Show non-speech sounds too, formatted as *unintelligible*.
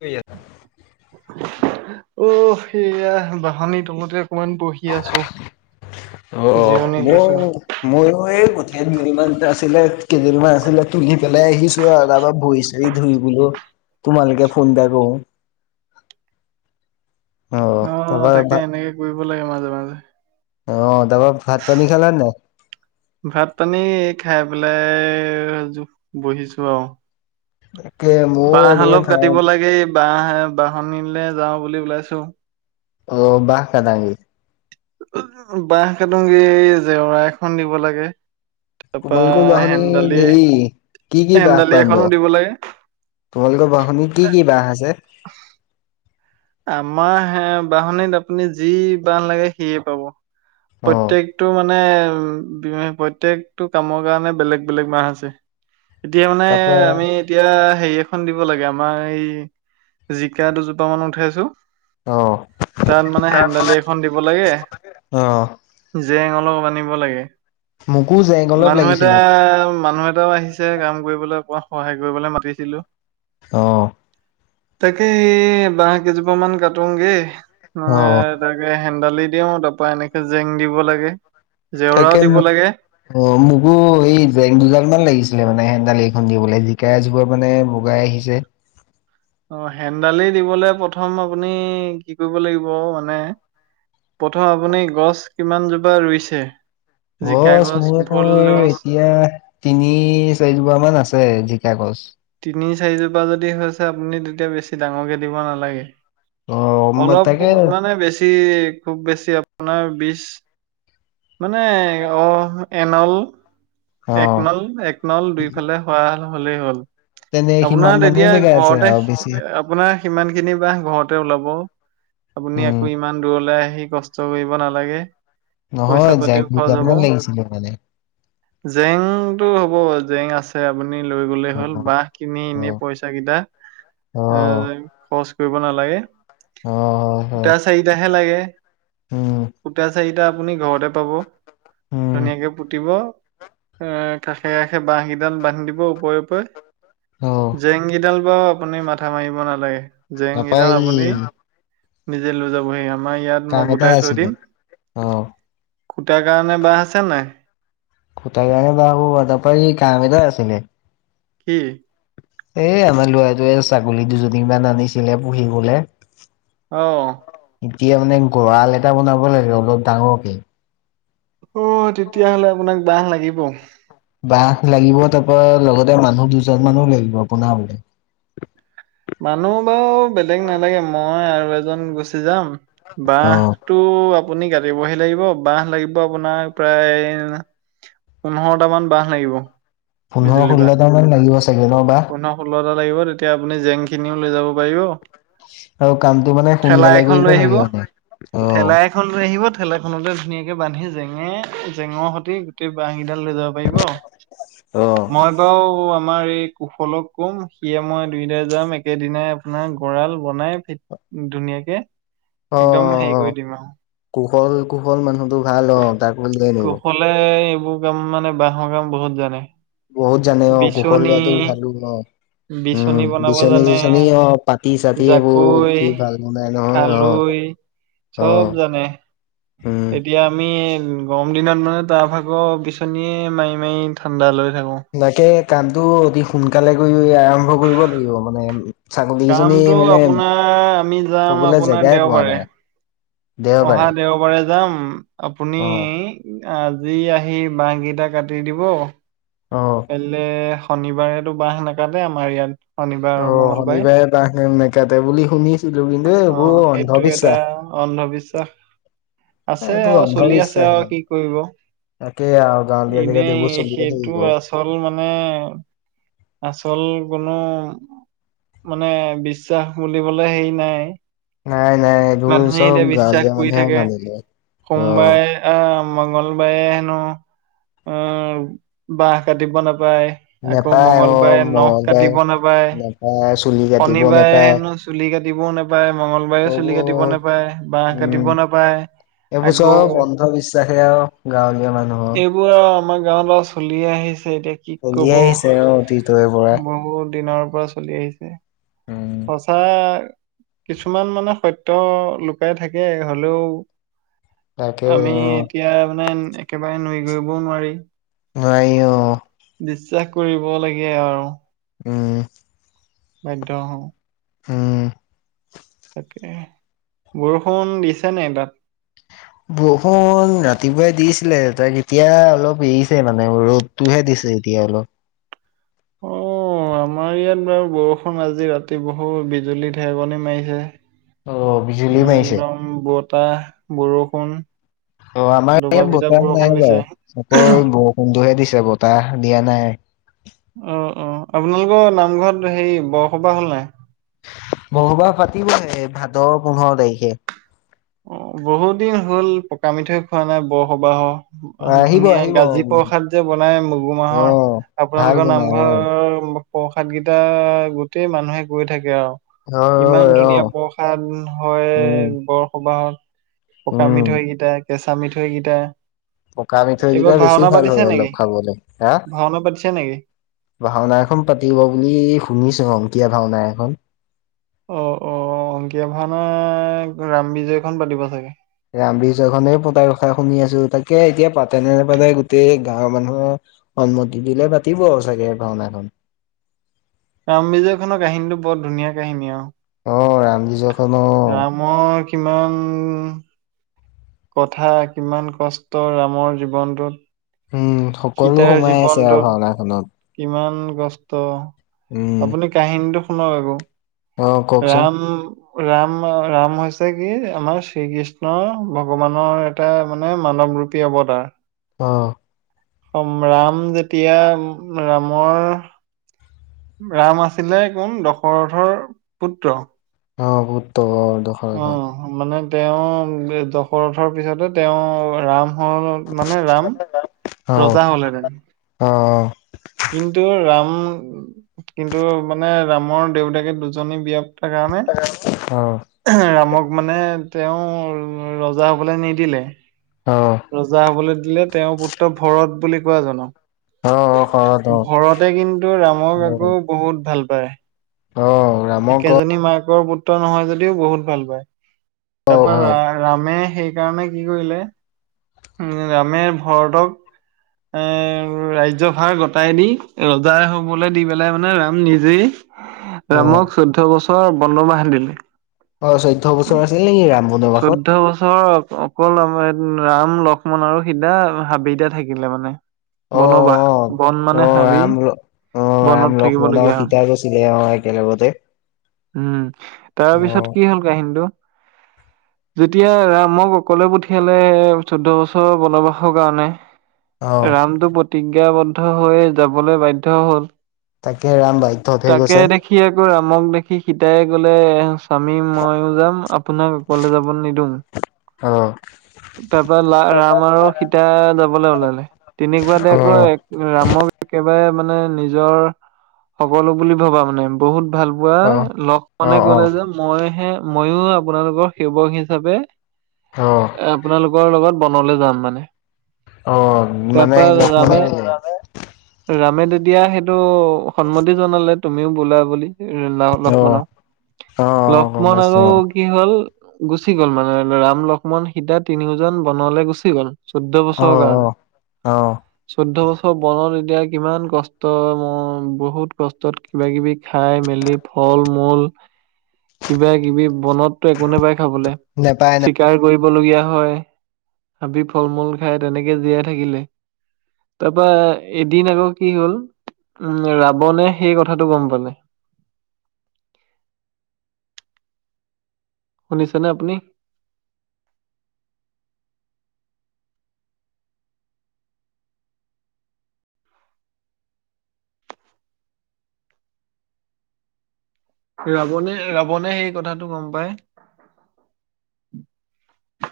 আ অ সেয়া বাহানিৰ তলতে অকমান পঢহি অ জিৰণি মোৰ লৈছো। ময়ো এই কঠীয়াত দুমান আছিলে কেইযোৰীমান আছিলে তুলি পেলাই আহিছো আৰু তপ বহিছ এই ধুই গুলো তোমালোকে ফোন দাই কৰ অ তাৰপা ভা তাকে এনেকে কৰিব লাগে মাজে মাজে অ তাৰাপা ভাত পানী খালা নাই ভাত পানী খাই পেলায় বহিছো আৰু কে মোৰ এনেকে ভাই বা বাহনিলে যাওঁ বুলি ওলাইছো অ বাহ কদাংগি বহ কাটুংগি জেওৰা এখন দিব লাগে তাৰপা তোমালোকৰ বাহনী হেন্দালি হেৰি কি কি বাস হেন্দালি পাম এখনো বাৰু দিব লাগে তোমালোকৰ ব শুনিৰ কি কি বাহ আছে আমাৰ হে বাহনিত আপুনি যি বাহ লাগে সিয়ে পাব অ', প্ৰত্যেকটো মানে উ প্ৰত্যেকটো কামৰ কাৰণে বেলেগ বেলেগ মাহ আছে এতিয়া মানে তাৰপা আমি এতিয়া হেৰি এখন দিব লাগে আমাৰ এই জিকা দুজোপা মান উঠাইছো অ', তাত মানে হেন্দালি এখন দিব লাগে অ', জেং অলপ আনিব লাগে মোকো জেং অলপ মানুহ এটা লাগিছিলে মানুহ এটাও আহিছে কাম কৰিবলৈ কাত সহায় কৰিবলৈ মাতিছিলো অঁ তাকে স বাহ কেইজোপা মান কটোগে উ অ', তাকে হেন্দালি দিও তাৰ পৰাা এনেকে জেং দিব লাগে জেওৰাও তাকে দিব লাগে অ মোকো এই জ দুডাল মান লাগিছিলে মানে হেডাল এইখন দিবলৈ জিকা জোপৰ মানে লগগাই আহিছে অ হেন্দালি দিবলে প্ৰথম আপুনি কি কৰিব লাগিব মানে প্ৰথম আপুনি গছ কিমান জোপা ৰুইছে জিকা বচ গছ, মোৰ ভোল গছ এতিয়া তিনি চাৰিজোপাৰ মান আছে জিকা গছ তিনি চাৰিজোপা যদি হৈছে আপুনি তেতিয়া বেছি ডাঙৰকে দিব নালাগে অ', মই অলপ তাকে মানে বেছি খুব বেছি আপোনাৰ বি মানে অ এনল এক অ', নল এক নল দুইফালে হোৱা হলেই হ'ল তেনে সিমান আপোনাৰ মানে তেতিয়া জেগা আছে ঘৰতে আৰু বেছি আপোনাৰ সিমান খিনি বাহ ঘৰতে ওলাব আপুনি উম, আকৌ ইমান দূৰলৈ আহি কষ্ট কৰিব নালাগে পইচা নহয় পাতিও যাকক দুটাৰমানান লাগিছিলে মানে জেংতটো হ'ব বাৰু জেং আছে আপুনি লৈ গলে হ'ল অ', বাহ কিনি এনে অ', পইচা কেইটা অ', এ অ', খচ কৰিব নালাগে অ সূতা চাৰিটাাহে লাগে উম, সূতা চাৰিটা আপুনি ঘৰতে পাব উম, ধুনীয়াকে পুতিব এ কাষে কাষে বহ কেইডাল বান্ধি দিব ওপৰে ওপৰে অ', জেং কেইডাল বা আপুনি মাথা মাৰিব নালাগে জেং তাৰপা কেইটা এই আপুনি নিজে লৈ যাবহি আমাৰ ইয়াত কাম মই এটা গোটাই থৈ আছিলে দিম অ', কুটাৰ কাৰণে বাহ আছে নাই কোটাই জানে বাহু তাৰপৰা কাম এদ আছিলে কি এ আমাৰ ল'ৰাটোৱে ছাগলী দুজনীমান আনিছিলে পুহিবলে অ এতিয়া মানে গঁৰাল এটা বনাব লাগে অলপ ডাঙৰকে অ তেতিয়াহ'লে আপোনাক বাহ লাগিব বাহ লাগিব তাৰপৰা লগতে মানুহ দুজন মানোও লাগিব বোনাবলে মানুহ বাৰু বেলেগ নালাগে মই আৰু এজন গুচি যাম বাহ অ' টো আপুনি কাটিবহি লাগিব বাহ লাগিব আপোনাক প্ৰায় পোন্ধৰটা মান বাহ লাগিব পোন্ধৰ ষোল্লটাৰ মান লাগিব চাগে ন বাহ ষোল্ল টা লাগিব তেতিয়া আপুনি জেং খিনিও লৈ যাব পাৰিব আৰু কামটো মানে ঠেলা সোনকালে কৰিব লাগে মানে অ খন লৈ আহিব ঠেলা খনতে ধুনীয়াকে বান্ধি জেঙে জেঙৰ সৈতে গোটেই বাঁহকেইডাল লৈ যাব *unintelligible* অ' মই বাও আমাৰ এই কুশলক ক'ম সিয়ে মই দুইটাই যাম একেদিনেই নাই গঁডৰাল বনাই ধুনীয়াকে একদম হেৰি কৰি অ' দিম আৰু কুশল কুশল মানুহতো ভাল অ তাক দিবাই লাগিব এফালে এইবোৰ কাম মানে বাঁহৰ কাম বহুত জানে বহুত জানে অ গোখল বিচনী লৰাটো ভাল অ উম বিচনী বনাব বিচনী জানে, চিচনী অ পাতি চাতি এইবোৰ জাকৈ, সি ভাল উম বাই নহয় অ *unintelligible* খালৈ চব অ' জানে উম এতিয়া আমি গৰম দিনত মানে তাৰভাগৰ বিচনীয়ে মাৰি মাৰি ঠাণ্ডা লৈ থাকোঁ তাকে কামটো অতি সোনকালে কৰি আৰম্ভ কৰিব লাগিব মানে ছাগলীকেইজনী কামটো মানে আপোনাৰ আমি যাম থকললৈ আপোনাৰ জেগাই পোৱা দেওবাৰে। নাই অহা দেওবাৰে দেওবাৰে যাম আপুনি অ আজি আহি বাহ কেইটা কাটি দিব অ কাইলে শনিবাৰেতো বাহ নাকাটে আমাৰ ইয়াত শনিবাৰ আৰু অ মঙ্গলবাৰে। শনিবাৰে তাকে মেকাতে বুলি শুনিছ অ সেইটো এটা অন্ধবিশ্বাস আছে এইটো আৰু চলি আছে আৰু কি কৰিব তাকে আৰু গাঁৱলীয়া জেগাত এইবোৰ চলি থাকে টো আচল মানে আচল কোনো মানে বিশ্বাস বুলিবলে হেই নাই- নাই নাই এইবোৰ মানুহে চব এতিয়া বিশ্বাস গাঁৱলীয়া কৰি মানুহে থাকে মানি লয় অ কোনোবাই আহ মঙ্গলবাৰে হেনো আহ বাহ কাটিব নাপায় আকৌ নেপায় মঙ্গলবাৰে নখ কাটিব নাপায় এ চুলি কাটিব শনিবাৰে নেপায় হেনো চুলি কাটিবও নাপায় মংগলবাৰেও হ'ব চুলি কাটিব নাপায়, বাহ উম কাটিব নাপায় এইবোৰ চব আকৌ বন্ধ বিশ্বাসে আৰু গাঁৱলীয়া মানুহৰ এইবোৰ আৰু আমাৰ গাঁৱত আৰু চলিয়ে আহিছে এতিয়া কি চলি কব আহিছে অ অতীতৰে পৰা বহু দিনৰ পৰা চলি আহিছে। উম সঁচা কিছুমান মানে সত্য লুকাই থাকে হলেও তাকে আমি অ এতিয়া মানে একেবাৰে নুই গৰিবও নোৱাৰি নাই অ', বিশ্বাস কৰিব লাগে আৰু উম, বাধ্য হওঁ উম, তাকে বৰষুণ দিছে নাই তাত বৰষুণ ৰাতিপুৱাই দিছিলে তাক এতিয়া অলপ এৰিছে মানে ৰ'দ তহে দিছে এতিয়া অলপ। অ' আমাৰ ইয়াত বাৰু বৰষুণ আজি ৰাতি বহুত বিজুলী ঢেকনি মাৰিছে। অ বিজুলী মাৰিছে একদম বতাহ বৰষুণ অ' আমাৰ দবা ইয়াত পিটা বতাহ নাই বৰষুণ বাৰু দিছে অকল বৰষুণহে দিছে বতাহ দিয়া নাই। অ' অ' আপোনালোকৰ নামঘৰত হেৰি বৰসবাহ হ'ল নাই? বৰসবাহ পাতিবহে ভাদ পোন্ধৰ তাৰিখে। অ' বহুত দিন হল পকা মিঠৈ খোৱা নাই বৰসবাহ। আহিব ধুনীয়া আহিব গাজী প্ৰসাদ যে বনাই মগু অ মাহৰ। ভাল আপোনালোকৰ বনাই অ নামঘৰ প্ৰসাদ কেইটা গোটেই মানুহে গৈ থাকে আৰু ইমান হয় হয় অ ধুনীয়া প্ৰসাদ। প্ৰসাদ হয় উম বৰসবাহত পকা উম মিঠৈকেইটাক কেচা মিঠৈকেইটা। পকা আামি থৈ বেছি ভাল হয় নেকি? অলপ খাবলৈ হা? ভাওনা পাতিছে নেকি? ভাওনা এখন পাতিব বুলি শুনিছো অংকীয়া ভাওনা এখন। অ', অ' অংকীয়া ভানা ৰাম বিজয়খন পাতিব চাগে। ৰামবিজয় খনে পতাৰ কথা শুনি আছো তাকে এতিয়া পাতে নে নেপাতে গোটেই গাঁৱৰ মানুহৰ সন্মতি দিলে পাতিব আৰু চাগে ভাওনাখন। ৰাম বিজয় খনৰ কাহিনীটো বৰ ধুনীয়া কাহিনী আৰু অ' ৰামজিজখন অ'। মই কিমান কথা কিমান কষ্ট ৰামৰ জীৱনটোত। উম, সকলো সীতাৰ সোমাই আছে আৰু জীৱনটোত ভাওনাখননত। কিমান কষ্ট উম আপুনি কাহিনীটো শুনক আকৌ অ কওকচোন ৰাম ৰাম ৰাম হৈছে কি আমাৰ শ্ৰীকৃষ্ণ ভগৱানৰ এটা মানে মানৱ ৰূপী হ'ব তাৰ। অ', ৰাম যেতিয়া ৰামৰ ৰাম আছিলে কোন দশৰথৰ পুত্ৰ। অ' পুত্ৰ হ অ' মানে তেওঁ দশৰথৰ পিছতে তেওঁ ৰাম হল মানে ৰাম অ ৰজা হ'লেহতেন। অ' কিন্তু ৰাম কিন্তু মানে ৰামৰ দেউতাকে দুজনী বিয়া পতাৰ কাৰণে অ', ৰামক মানে তেওঁ ৰজা হবলৈ নিদিলে। অ', ৰজা হবলৈ দিলে তেওঁৰ পুত্ৰ ভৰত বুলি কোৱা অ অ জানক। শৰৎ অ ভৰতে কিন্তু ৰামক অ আকৌ বহুত ভাল পায়। অ' ৰামৰ ক একেজনী মাকৰ পুত্ৰ নহয় যদিও বহুত ভাল পায় তাৰ হয় পৰাৰা ৰা ৰামে সেইকাৰণে কি কৰিলে উম ৰামে ভৰৰতক এ ৰাজ্যভাৰ গতাই দি ৰজাই হবলৈ দি পেলাই মানে ৰাম নিজেই অ ৰামক চৈধ্য বছৰ বন্দ মাহ দিলে। অ চৈধ্য বছৰ আছিল নেকি ৰাম বনবাসত চৈধ্য বছৰ অকল আম ৰাম লক্ষ্মণ আৰু সিদা হাবিতা থাকিলে মানে। অ অ বনবাস বন অ মানে হাবি। ৰাম অ' বনত ৰাম লক্ষ্মণৰ থাকিবলগীয়া হ'ল সীতা কছিলে অ' একেলগতে উম অ তাৰপিছত কি হ'ল কাহিনটো যেতিয়া ৰামক অকলে পঠিয়ালে চৈধ্য বছৰ বনবাসৰ কাৰণে অ ৰামটো প্ৰতিজ্ঞাবদ্ধ হৈ যাবলৈ বাধ্য হল তাকে ৰাম বাইধ্যত হে গৈছে সি আকৌ ৰামক দেখি সীতাই গ'লে স্বামী ময়ো যাম আপোনাক অকলে যাব নিদিওঁ অ তাৰপৰা অ ৰাম আৰু সীতা যাবলৈ ওলালে তেনেকুৱাতে আকৌ ৰামক একেবাৰে মানে নিজৰ সকলো বুলি ভবা মানে বহুত ভাল পোৱা অ অ লক্ষ্মণে ক'লে যে মইহে ময়ো আপোনালোকৰ সেৱক হিচাপে অ অ আপোনালোকৰ লগত বনলে যাম মানে অ', মানে তাৰপা লক্ষ্মণে ৰামে ৰামে তেতিয়া সেইটো সন্মতি জনালে তুমিও বোলা বুলি অ অ লক্ষ্মণ অ গম লক্ষ্মণ পাইছো আৰু অ কি হ'ল গুচি গ'ল মানে ৰাম লক্ষ্মণ সিতা তিনিওজন বনলৈ গুচি গ'ল চৈধ্য অ অ বছৰ কাৰনে অ' চৈধ্যয় বছৰ বনত এতিয়া কিমান কষ্ট মই বহুত কষ্টত কিব কিবি খাই মেলি ফল মূল কিবা কিবি বনত তাতে একো নাপায় খাবলে নেপায় ন ছিকাৰ কৰিবলগীয়া হয় হাবি ফল মূল খাই তেনেকে জীয়াই থাকিলে তাৰপৰা এদিন আকৌ কি হ'ল উম ৰাৱণে সেই কথাটো গম পালে শুনিছেনে আপনি ৰাৱণে ৰাৱণে সেই কথাটো গম পায়